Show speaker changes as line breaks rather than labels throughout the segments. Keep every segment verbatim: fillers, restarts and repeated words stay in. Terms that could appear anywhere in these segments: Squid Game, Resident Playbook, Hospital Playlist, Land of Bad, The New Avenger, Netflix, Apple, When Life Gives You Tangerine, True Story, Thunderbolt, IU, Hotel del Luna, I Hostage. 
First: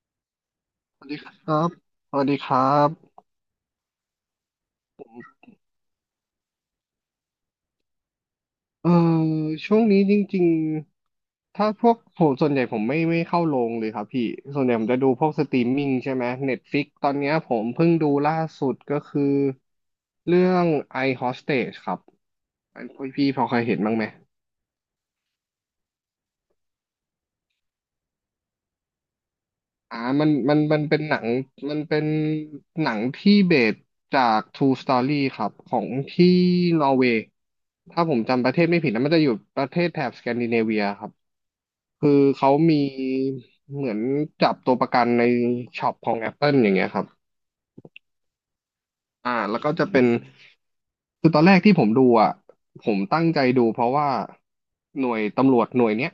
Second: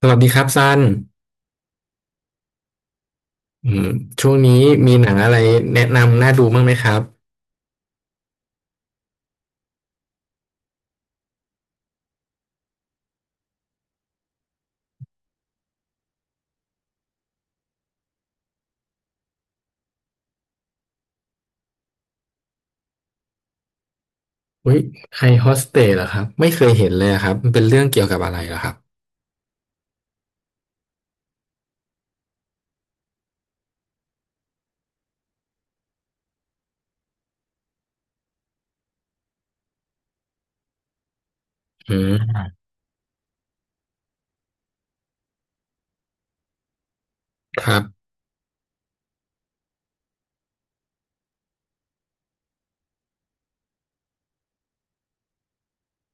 สวัสดีครับซัน
สวัสดีครับสวัสดีครับ
อืมช่วงนี้มีหนังอะไรแนะนำน่าดูบ้างไหมครับ
เออช่วงนี้จริงๆ ถ้าพวกผมส่วนใหญ่ผมไม่ไม่เข้าโรงเลยครับพี่ ส่วนใหญ่ผมจะดูพวกสตรีมมิ่งใช่ไหม Netflix ตอนเนี้ยผมเพิ่งดูล่าสุดก็คือเรื่อง I Hostage ครับอันพี่พอเคยเห็นบ้างไหม
อุ้ยไอโฮสเตสเหรอครับไม่เคยเห็นเลยอะครับมันเป็นเรื่องเกี่ยวกับอะไรเหรอครับ
อ่ามันมันมันเป็นหนังมันเป็นหนังที่เบสจาก True Story ครับของที่นอร์เวย์ถ้าผมจำประเทศไม่ผิดนะมันจะอยู่ประเทศแถบสแกนดิเนเวียครับ
อื
คือ
ม
เขามีเหมือนจับตัวประกันในช็อปของ Apple อย่างเงี้ยครับ
ครับ
อ่าแล้วก็จะเป็นคือตอนแรกที่ผมดูอ่ะผมตั้งใจดูเพราะว่าหน่วยตำรวจหน่วยเนี้ย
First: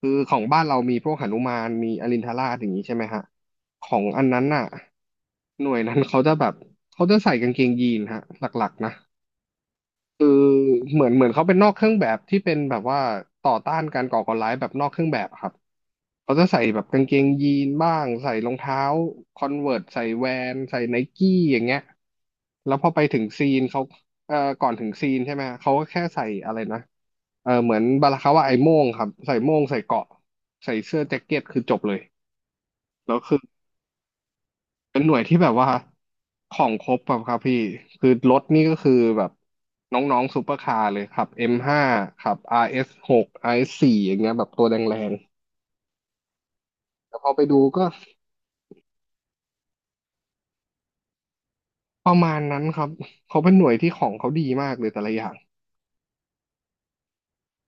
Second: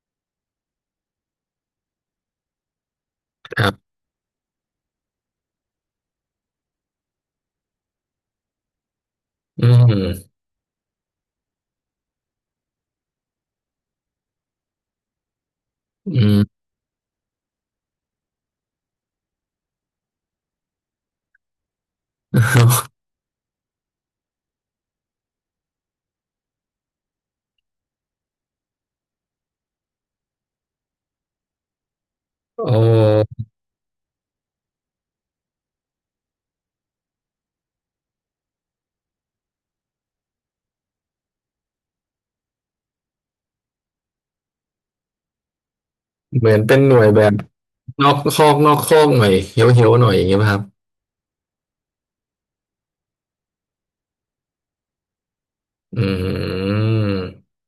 คือของบ้านเรามีพวกหนุมานมีอรินทราชอย่างนี้ใช่ไหมฮะ
ครั
ขอ
บ
งอันนั้นน่ะหน่วยนั้นเขาจะแบบเขาจะใส่กางเกงยีนฮะหลักๆนะ
อื
คือ
ม
เหมือนเหมือนเขาเป็นนอกเครื่องแบบที่เป็นแบบว่าต่อต้านการก่อการร้ายแบบนอกเครื่องแบบครับ
อื
เขา
ม
จะใส่แบบกางเกงยีนบ้างใส่รองเท้าคอนเวิร์ตใส่แวนใส่ไนกี้อย่างเงี้ยแล้วพอไปถึงซีนเขาเอ่อก่อนถึงซีนใช่ไหมเขาก็แค่ใส่อะไรนะเออเหมือนบาลาคาว่าไอ้โม่งครับใส่โม่งใส่เกราะใส่เสื้อแจ็คเก็ตคือจบเลย
โอ
แล้วคือ
้
เป็นหน่วยที่แบบว่าของครบแบบครับพี่คือรถนี่ก็คือแบบน้องๆซูเปอร์คาร์เลยครับเอ็มห้าครับอาร์เอสหกอาร์เอสสี่อย่างเงี้ยแบบตัวแรง
เหมือนเป็นหน่วย
ๆแต่
แบ
พอ
บ
ไปดูก็
นอกคอกนอกคอกหน่อยเฮี้ยวเฮี้ยวหน่อยอย่างเงี้ยป่ะครับ
ประมาณนั้นครับเขาเป็นหน่วยที่ของเขาดีมากเลยแต่ละอย่าง
อืม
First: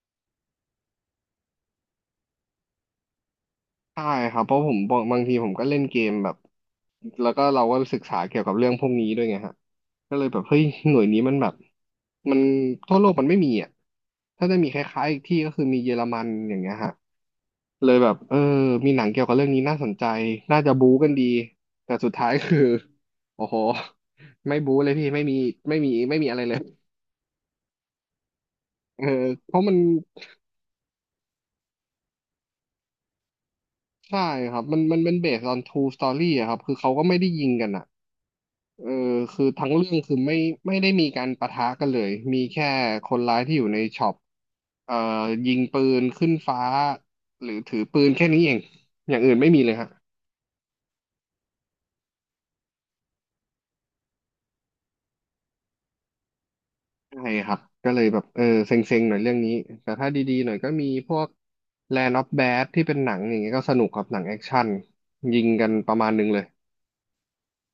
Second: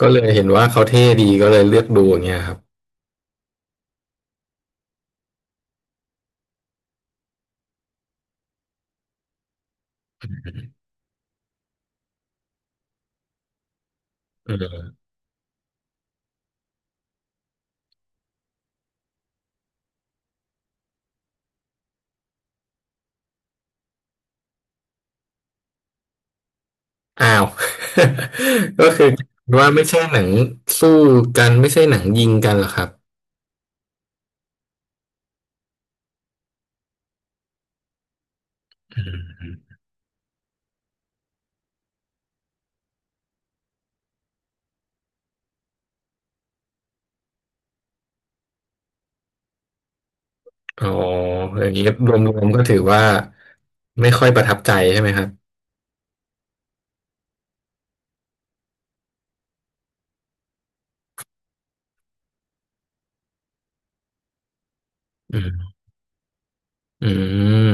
ก็เลยเห็นว่าเขาเท่ดีก็เลยเลือกดูอย่างเงี้ยครับ
ใช่ครับเพราะผมบางบางทีผมก็เล่นเกมแบบแล้วก็เราก็ศึกษาเกี่ยวกับเรื่องพวกนี้ด้วยไงฮะก็เลยแบบเฮ้ยหน่วยนี้มันแบบมันทั่วโลกมันไม่มีอ่ะถ้า
อื
จะมีค
ม
ล้ายๆอีกที่ก็คือมีเยอรมันอย่างเงี้ยฮะเลยแบบเออมีหนังเกี่ยวกับเรื่องนี้น่าสนใจน่าจะบู๊กันดีแต่สุดท้ายคือ โอ้โหไม่บู๊เลยพี่ไม่มีไม่มีไม่มีอะไรเลย
อ้าว ก็
เอ
คือ
อเพราะ
ว่า
มัน
ไม่ใช่หนังสู้กันไม่ใช่หนังยิงกันเหรอครับ
ใช่ครับมันมันเป็นเบสออน true story อะครับคือเขาก็ไม่ได้ยิงกันอ่ะเออคือทั้งเรื่องคือไม่ไม่ได้มีการปะทะกันเลยมีแค่คนร้ายที่อยู่ในช็อปเอ่อยิงปืนขึ้นฟ้าหรือถือปืนแค่นี้เองอย่างอื่นไม่มีเลยฮะ
อ๋ออย่างนี้รวมๆก็ถือว่าไม่ค่อยประทับใจใช่ไหมครับ
ใช่ครับก็เลยแบบเออเซ็งๆหน่อยเรื่องนี้แต่ถ้าดีๆหน่อยก็มีพวก Land of Bad ที่เป็นหนังอย่างเงี้ยก็สนุกครับหนังแอคชั่น
อื
ยิงกัน
ม
ประมาณนึงเลย
อืม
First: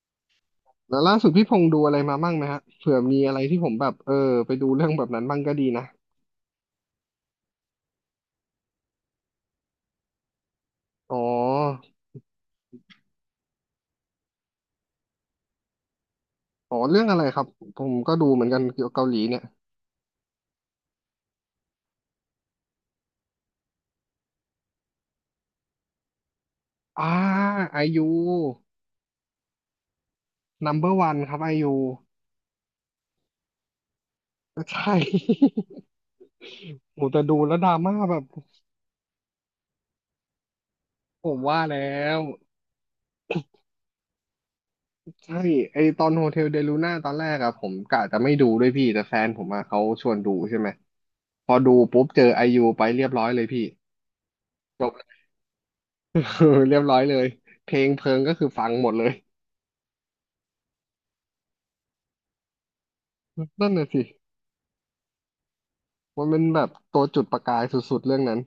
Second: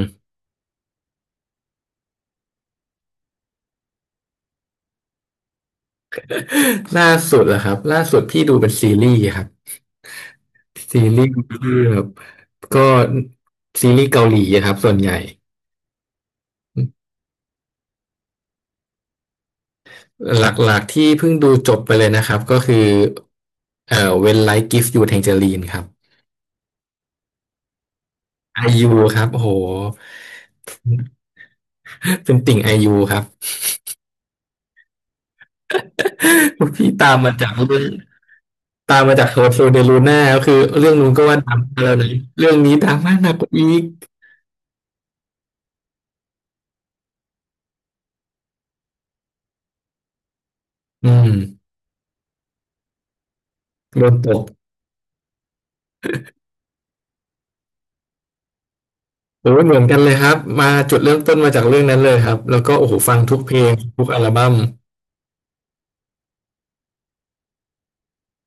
แล้วล่าสุดพี่พงษ์ดูอะไรมาบ้างไหมฮะเผื่อมีอะไรที่ผมแบบเออไปดูเรื่องแบบนั้นบ้างก็ดีนะ
ล่าสุดเหรอครับล่าสุดพี่ดูเป็นซีรีส์ครับซี
อ๋อ
รีส์ที่แบบก็ซีรีส์เกาหลีอะครับส่วนใหญ่
อ๋อเรื่องอะไรครับ ผมก็ดูเหมือนกันเกี่ยวกับเกาหลีเนี่ย
หลักๆที่เพิ่งดูจบไปเลยนะครับก็คือเอ่อ When Life Gives You Tangerine ครับ
อ่าไอยู
ไอยูครับโห
number one ครับไอยู
เป็นติ่งไอยูครับ
ใช่
พี่
โห
ตาม
แต่
มา
ดู
จาก
แล้วดรา
เรื่อง
ม่าแบบ
ตามมาจากโฮโซเดลูน่าก็คือเรื่องนู้นก็
ผ
ว่า
ม
ดัง
ว่าแล้
แล้วนะ
ว
เรื่องนี้ดังมากหนักกว่าอีก
ใช่ไอตอนโฮเทลเดลูน่าตอนแรกอะผมกะจะไม่ดูด้วยพี่แต่แฟนผมอะเขาชวนดูใช่ไหม
อืม
พอดูปุ๊บเจอไอยูไปเรียบร้อยเลยพี่
โดนตก
จบ เรียบร้อยเลยเพลงเพลิงก็คือฟังหมดเลย
โอ้ยเหมือนกันเลยครับมาจุดเริ่มต้นมาจากเรื่องนั้นเลยครับแล้วก็โอ้โหฟังทุกเพล
นั่
ง
นน่ะสิ
ทุกอัลบั้ม
มันเป็นแบบตัวจุดประกายสุดๆเรื่องนั้น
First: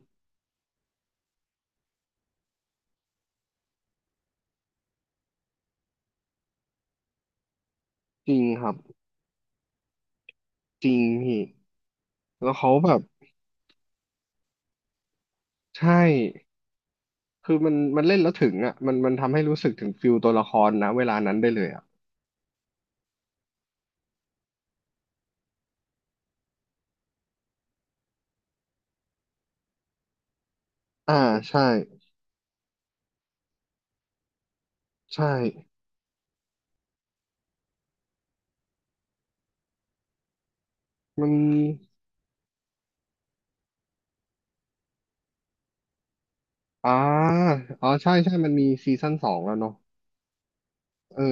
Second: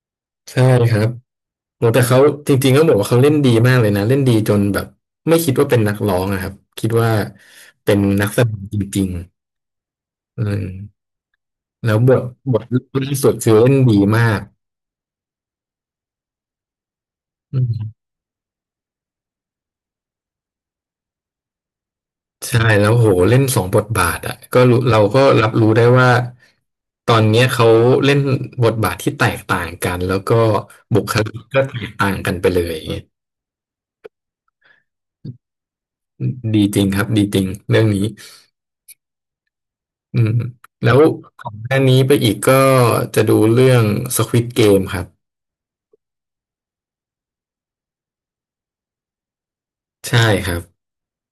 ใช่ครับโอ้แต่เขาจริงๆก็บอกว่าเขาเล่นดีมากเลยนะเล่นดีจนแบบไม่คิดว่าเป็นนักร้องนะครับคิดว่าเป็นนัก
จริ
แส
ง
ดง
ครับ
จริงๆอืม
จริงพี่
แล้วบท
แล้
บ
ว
ท
เขา
รอ
แบบ
งล่าสุดคือเล่นดีมาก
ใช่คื
อื
อมัน
ม
มันเล่นแล้วถึงอ่ะมันมันทำให้รู้สึกถึงฟิลตัวละครนะเวลานั้นได้เลยอ่ะ
ใช่แล้วโหเล่นสองบทบาทอ่ะก็รู้เราก็รับรู้ได้ว่าตอนเนี้ยเขาเล่นบทบาทที่แตกต่างกันแล้วก็บุค
อ่า
ลิกก็
ใช่
แตกต่างกันไปเลยอย่างเงี้ย
ใช่
ดีจริงครับดีจริงเรื่องนี้อืมแล้ว
มัน
ของหน้านี้ไปอีกก็จะดูเรื่อง Squid Game ครับ
อ่าอ๋อใช่ใช่มันมีซีซั่นสองแล้วเนาะ
ใช่ครับ
เออ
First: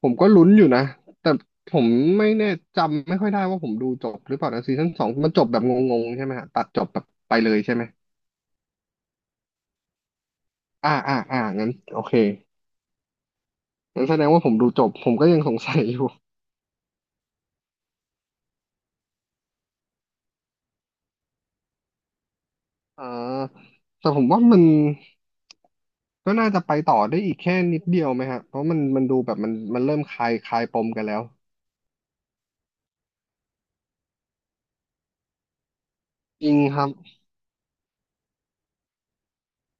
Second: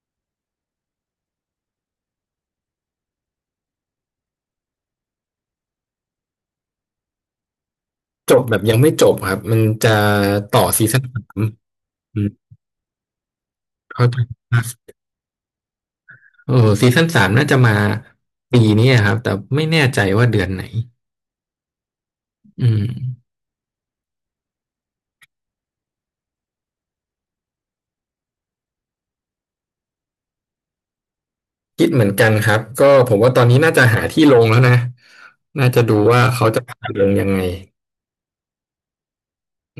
ผมก็ลุ้นอยู่นะแต่ผมไม่แน่จำไม่ค่อยได้ว่าผมดูจบหรือเปล่านะซีซั่นสองมันจบแบบงงๆใช่ไหมฮะตัดจบแบบไปเลยใช่ไหม
จบแบบยังไม่จบครับมันจะต่อซี
อ่า
ซั่น
อ่า
สา
อ่า
ม
งั้นโอเค
อืม
งั้
เข้า
นแส
ใจ
ดงว่าผ
ค
ม
รั
ดูจ
บ
บผมก็ยังสงสัยอยู่
เออซีซั่นสามน่าจะมาปีนี้ครับแต่ไม่แน่ใจว่าเดือนไหนอืม
อ่าแต่ผมว่ามันก็น่าจะไปต่อได้อีกแค่นิดเดียวไหมฮะเพราะมันมันดูแบบมันมันเริ่มคลายคลายปมกันแล้ว
คิดเหมือนกันครับก็ผมว่าตอนนี้น่าจะหาที่ลงแล้วนะน่าจะดูว่า
จ
เขา
ริง
จะ
ครั
พา
บ
ลงยังไง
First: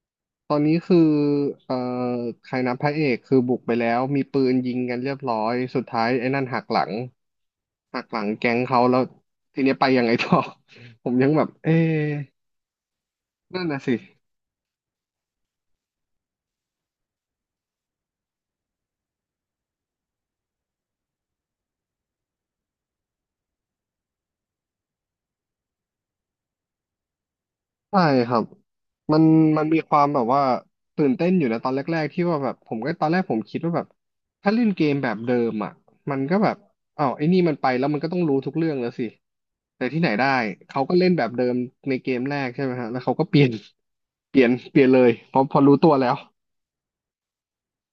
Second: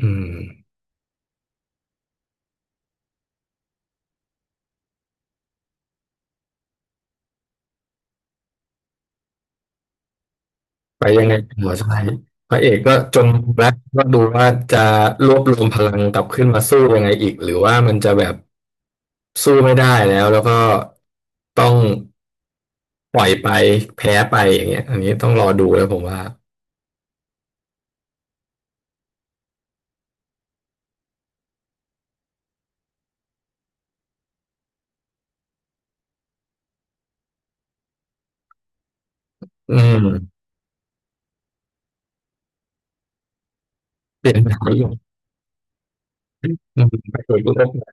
อืม
ตอนนี้คือเอ่อใครนะพระเอกคือบุกไปแล้วมีปืนยิงกันเรียบร้อยสุดท้ายไอ้นั่นหักหลังหักหลังแก๊งเขาแล้วทีนี้ไปยังไงต่อ
ไป
ผม
ยั
ยั
ง
ง
ไง
แบบ
หั
เอ๊
วใช่
ะ
พระเอกก็จนมุม
นั่น
แล้ว
น่ะสิ
ก็ดูว่าจะรวบรวมพลังกลับขึ้นมาสู้ยังไงอีกหรือว่ามันจะแบบสู้ไม่ได้แล้วแล้วก็ต้องปล่อยไปแพ้ไปอย่างเงี้ยอันนี้ต้องรอดูแล้วผมว่า
ใช่ครับมันมันมีความแบบว่าตื่นเต้นอยู่นะตอนแรกๆที่ว่าแบบผมก็ตอนแรกผมคิดว่าแบบถ้าเล่นเกมแบบเดิมอ่ะมันก็แบบอ้าวไอ้นี่มันไปแล้วมันก็ต้องรู้ทุกเรื่องแล้วสิ
อื
แต่ที่ไห
ม
นได้เขาก็เล่นแบบเดิมในเกมแรกใช่ไหมฮะแล้วเขาก็เปลี่ยน
เป ลี่
เป
ยน
ลี่ยน
แนว
เป
อ
ลี่ยน
ยู่
เลยเพอพอรู้ตัวแล้ว
อืมไปโดยรวม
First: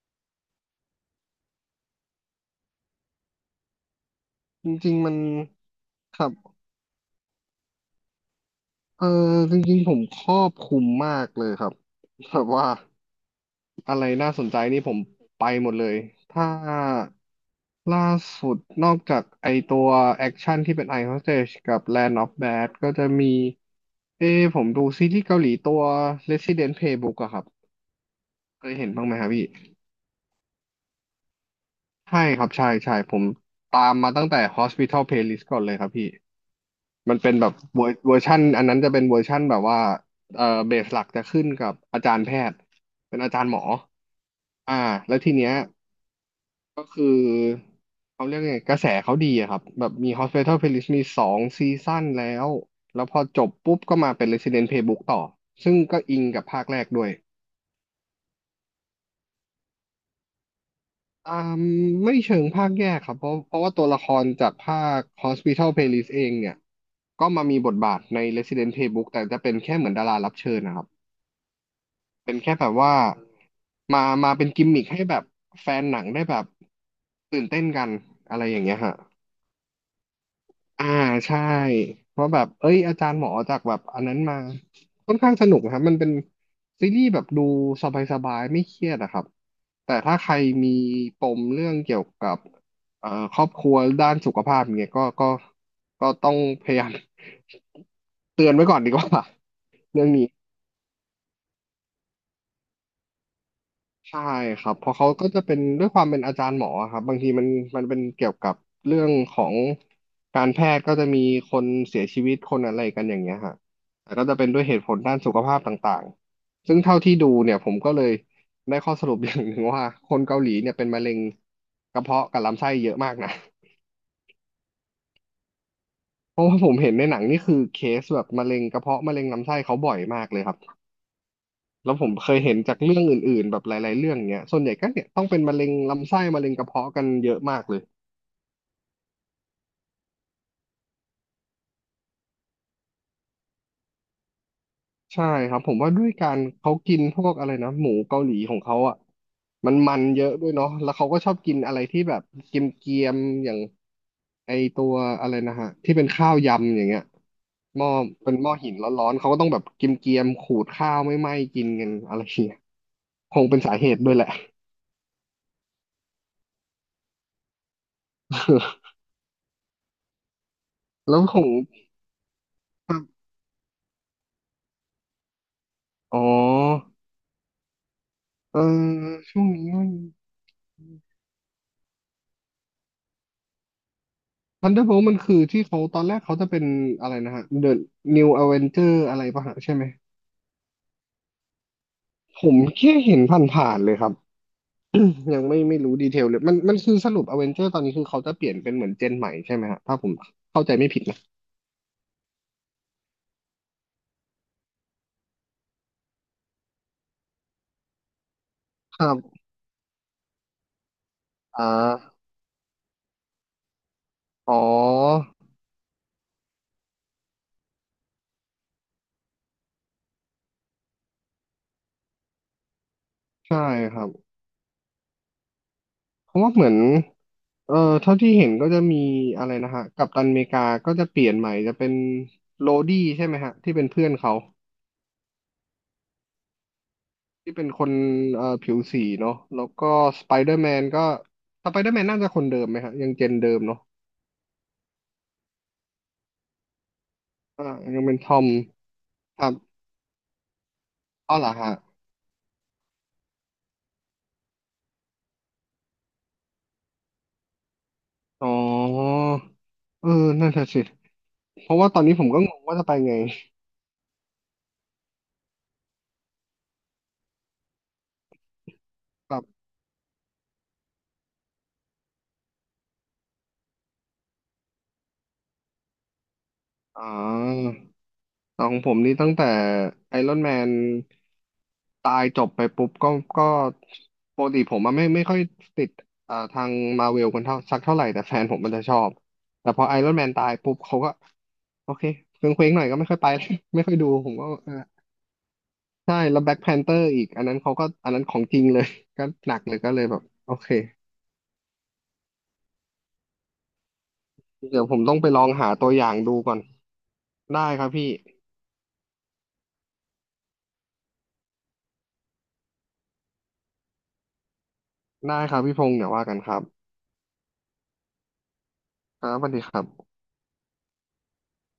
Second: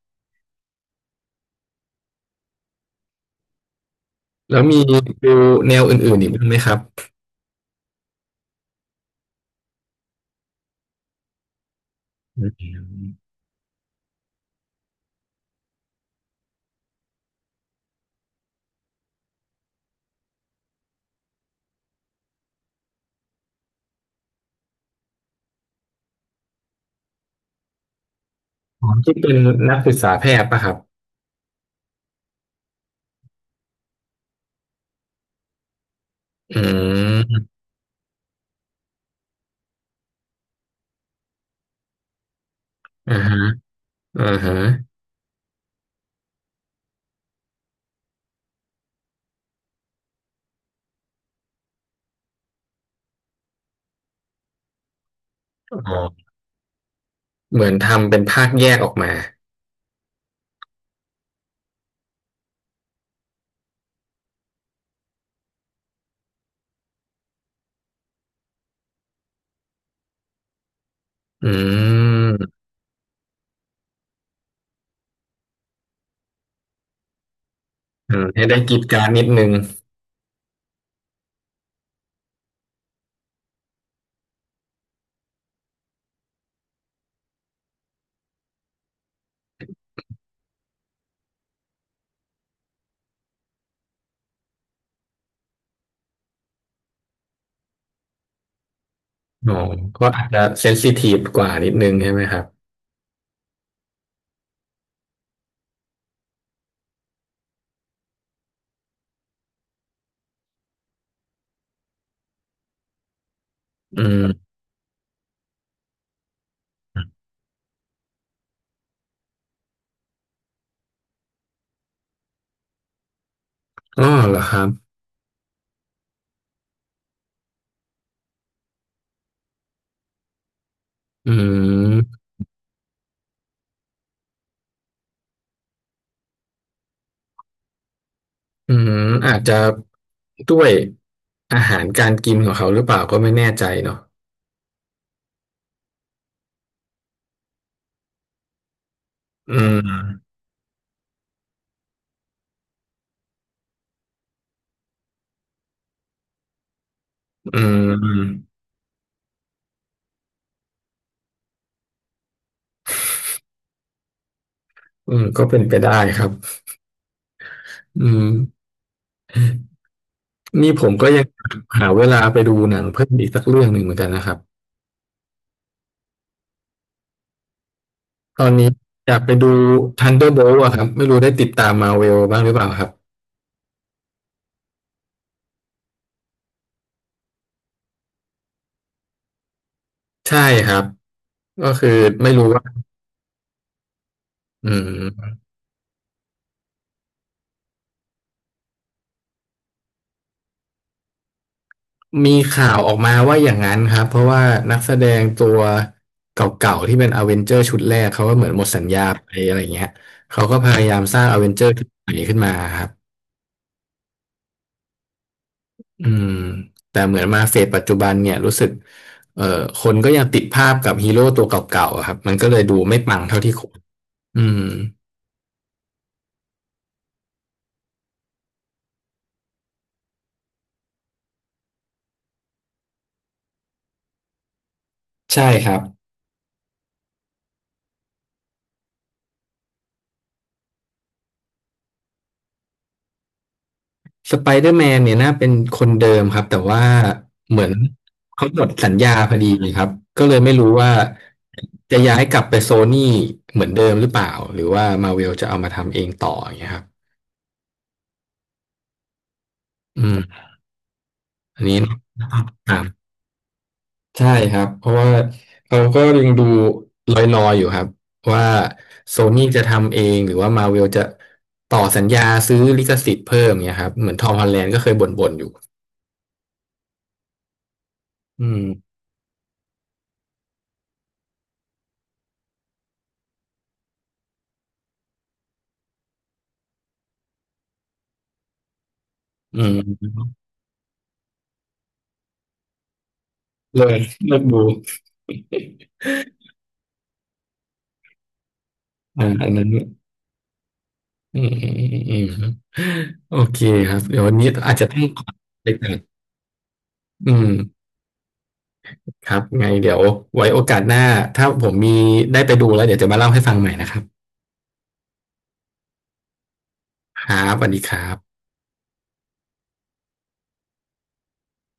แล้ว
จ
มี
ริ
ดู
งๆมัน
แนวอื่
ค
นๆ
รั
อีกบ้างไหม
บ
ครับ
เออจริงๆผมครอบคลุมมากเลยครับแบ
อื
บว่า
ม
อะไรน่าสนใจนี่ผมไปหมดเลยถ้าล่าสุดนอกจากไอตัวแอคชั่นที่เป็น Ice Hostage กับ Land of Bad ก็จะมีเอ้ผมดูซีรีส์เกาหลีตัว Resident Playbook อะครับเคย
อ๋
เห็
อ
นบ้างไห
ที่
มครั
เป็
บ
น
พี่
นักศึกษาแพทย์ป่ะครับ
ใช่ครับใช่ใช่ผมตามมาตั้งแต่ Hospital Playlist ก่อนเลยครับพี่
อื
มันเป็นแบบ
ม
เวอร์เวอร์ชันอันนั้นจะเป็นเวอร์ชันแบบว่าเอ่อเบสหลักจะขึ้นกับอาจารย์แพทย์
อ่า
เป็นอา
ฮะ
จารย์หมอ
อ่าฮะ
อ่าแล้วทีเนี้ย ก็คือเขาเรียกไงกระแสเขาดีอะครับแบบมี Hospital Playlist มีสองซีซั่นแล้วแล้วพอจบปุ๊บก็มาเป็น Resident Playbook ต่อซึ่ง
อ๋อ
ก็อิงกับภาคแรกด้วย
เหมือนทำเป็นภาคแยกออกมา
อ่าไม่เชิงภาคแยกครับเพราะเพราะว่าตัวละครจากภาค Hospital Playlist เองเนี่ยก็มามีบทบาทใน Resident Playbook แต่จะเป็นแค่เหมือนดารารับเชิญนะครับ
อื
เป็นแค่
ม
แบบว่ามามาเป็นกิมมิคให้แบบแฟนหนังได้แบบตื่นเต้นกัน
อืม
อะไร
ให้
อ
ได้
ย่าง
ก
เงี้
รี
ย
ดก
ฮะ
รารนิดนึง
อ่าใช่เพราะแบบเอ้ยอาจารย์หมอจากแบบอันนั้นมาค่อนข้างสนุกนะครับมันเป็นซีรีส์แบบดูสบายๆไม่เครียดอะครับแต่ถ้าใครมีปมเรื่องเกี่ยวกับเอ่อครอบครัวด้านสุขภาพเนี่ยก็ก็ก็ต้องพยายาม เตือนไว้ก่อนดีกว่า
อ๋อ
เรื่
ก็
อง
อา
นี้
จจะเซนซิทีฟกว่านิดนึงใช่ไหมครับ
ใช่ครับเพราะเขาก็จะเป็นด้วยความเป็นอาจารย์หมออะครับบางทีมันมันเป็นเกี่ยวกับเรื่องของการแพทย์ก็จะมีคนเสียชีวิตคนอะไรกันอย่างเงี้ยฮะ
อื
แต่ก็จะเป็
ม
นด้วยเหตุผลด้านสุขภาพต่างๆซึ่งเท่าที่ดูเนี่ยผมก็เลยได้ข้อสรุปอย่างหนึ่งว่าคนเกาหลีเนี่ยเป็นมะเร็งกระเพาะกับลำไส้เยอะมากนะ
อ๋อเหรอครับ
เพราะว่าผมเห็นในหนังนี่คือเคสแบบมะเร็งกระเพาะมะเร็งลำไส้เขาบ่อยมากเลยครับ
อื
แล้วผม
ม
เคยเห็นจากเรื่องอื่นๆแบบหลายๆเรื่องเนี้ยส่วนใหญ่ก็เนี่ยต้องเป็นมะเร็งลำไส้มะเร็งกระเพาะกันเยอะมากเลย
อืมอาจจะด้วยอาหารการกินของเขาหรือเปล่าก็ไม่แน่ใจเนาะ
ใช่ครับผมว่าด้วยการเขากินพวกอะไรนะหมูเกาหลีของเขาอ่ะ
อื
มันมันเย
ม
อะด้วยเนาะแล้วเขาก็ชอบกินอะไรที่แบบเกรียมๆอย่างไอตัวอะไรนะฮะที่เป็นข้าวยำอย่างเงี้ย
อื
หม้อเป็นห
ม
ม้อหินร้อนๆเขาก็ต้องแบบเกรียมๆขูดข้าวไม่ไหม้กินกันอะไรอย่างเงี้ยคงเป็นสาเหตุด้วยแหละ
อืมก็เป็นไปได้ครับอืม นี่ผมก็
แล้
ยั
ว
ง
ของ
หาเวลาไปดูหนังเพิ่มอีกสักเรื่องหนึ่งเหมือนกันนะครับ
อ๋อ
ตอน
เออ
นี้อยากไป
ช่วง
ดู
นี้มัน
Thunderbolt อะครับไม่รู้ได้ติดตามมาเวลบ้างหรือเปล่าครับ
Thunderbolt มันคือที่เขาตอนแรกเขาจะเป็นอะไรนะฮะ The New Avenger อะไรป่ะฮะใช่ไหม
ใช่ครับก็คือไม่
ผ
รู้
ม
ว่า
แค่เห็นผ่านๆเลยครับ
อื ม
ยังไม่ไม่รู้ดีเทลเลยมันมันคือสรุป Avenger ตอนนี้คือเขาจะเปลี่ยนเป็นเหมือนเจนใหม่ใช่ไหมฮะถ้าผมเข้าใจไม่ผิดนะ
มีข่าวออกมาว่าอย่างนั้นครับเพราะว่านักแสดงตัวเก่าๆที่เป็นอเวนเจอร์ชุดแรกเขาก็เหมือนหมดสัญ
ค
ญา
รั
ไป
บ
อะไรเงี้ยเขาก็พยายามสร้างอเวนเจ
อ่
อร์ชุดใหม่
า
ขึ้นมาครับ
อ๋อ
อืมแต่เหมือนมาเฟสปัจจุบันเนี่ยรู้สึกเอ่อคนก็ยังติดภาพกับฮีโร่ตัวเก่าๆอะครับมันก็เลยดูไม่ปังเท่าที่
ใช่
ควร
ครับ
อืม
เพราะว่าเหมือนเอ่อเท่าที่เห็นก็จะมีอะไรนะฮะกัปตันอเมริกาก็จะเปลี่ยนใหม่จะเป็นโรดี้ใช่ไหมฮะที่เป็นเพื่อนเขา
ใช่ครับ
ที่เป็นคนเอ่อผิวสีเนาะแล้วก็สไปเดอร์แมนก็สไปเดอร์แมนน่าจะคนเดิมไหมครับยังเจนเดิมเนาะ
สไปเดอร์แมนเนี่ยน่าเป็นคนเดิมครับแต่ว่าเหมื
อ่า
อน
ยังเป็นทอม
เขาหมดสัญญาพอ
ครั
ดี
บ
เลยครับก็เลยไม่รู้ว่า
อ้าวเหรอฮะ
จะย้ายกลับไปโซนี่เหมือนเดิมหรือเปล่าหรือว่ามาเวลจะเอามาทำเองต่ออย่างเงี้ยครับ
อ๋อ
อื
เออ
ม
นั่นแหละสิ
อัน
เพ
นี้
ราะว่าตอนนี้ผ
น่า
มก็งงว่า
ตา
จะ
ม
ไปไง
ใช่ครับเพราะว่าเราก็ยังดูลอยๆอยู่ครับว่าโซ
แบ
นี่
บ
จะทำเองหรือว่ามาเวลจะต่อสัญญาซื้อลิขสิทธิ์เพิ่มเนี่ยครับเหมือนทอมฮอลแลนด์ก็เคยบ่นๆอยู่
อ๋อ
อืม
ของผมนี่ตั้งแต่ไอรอนแมนตายจบไปปุ๊บก็ก็ปกติผมอะไม่ไม่ค่อยติดเอ่อทางมาเวลกันเท่าสักเท่าไหร่แต่แฟนผมมันจะชอบ
อื
แต่พอไอรอนแมน
ม
ตายปุ๊บเขาก็โอเคเคว้งเคว้งหน่อยก็ไม่ค่อยไป ไม่
เลิ
ค่อย
ก
ดูผม
เลิก
ก็
ดู
เออใช่แล้วแบ็คแพนเตอร์อีกอันนั้นเขาก็อันนั้นของจริงเลย ก็
อ่าอั
ห
น
นัก
นั้น
เลยก็เลยแบบโอเค
อืมอืมอืมอืมโอเคครับเดี๋ยววันนี้อาจ
เดี๋ย
จะ
วผ
ต้อ
ม
ง
ต้อ
ข
ง
อ
ไปลอง
ไป
หา
ก่
ตั
อ
ว
น
อย่างดูก่อน
อืม
ได้ครับพี่
ครับไงเดี๋ยวไว้โอกาสหน้าถ้าผมมีได้ไปดูแล้วเดี๋ยวจะมาเล่าให้ฟังใหม่นะครับ
ได้ครับพี่พงษ์เดี๋ยวว่ากันครับ
ครับสวัสดีครับ
ครับสวัสดีครับ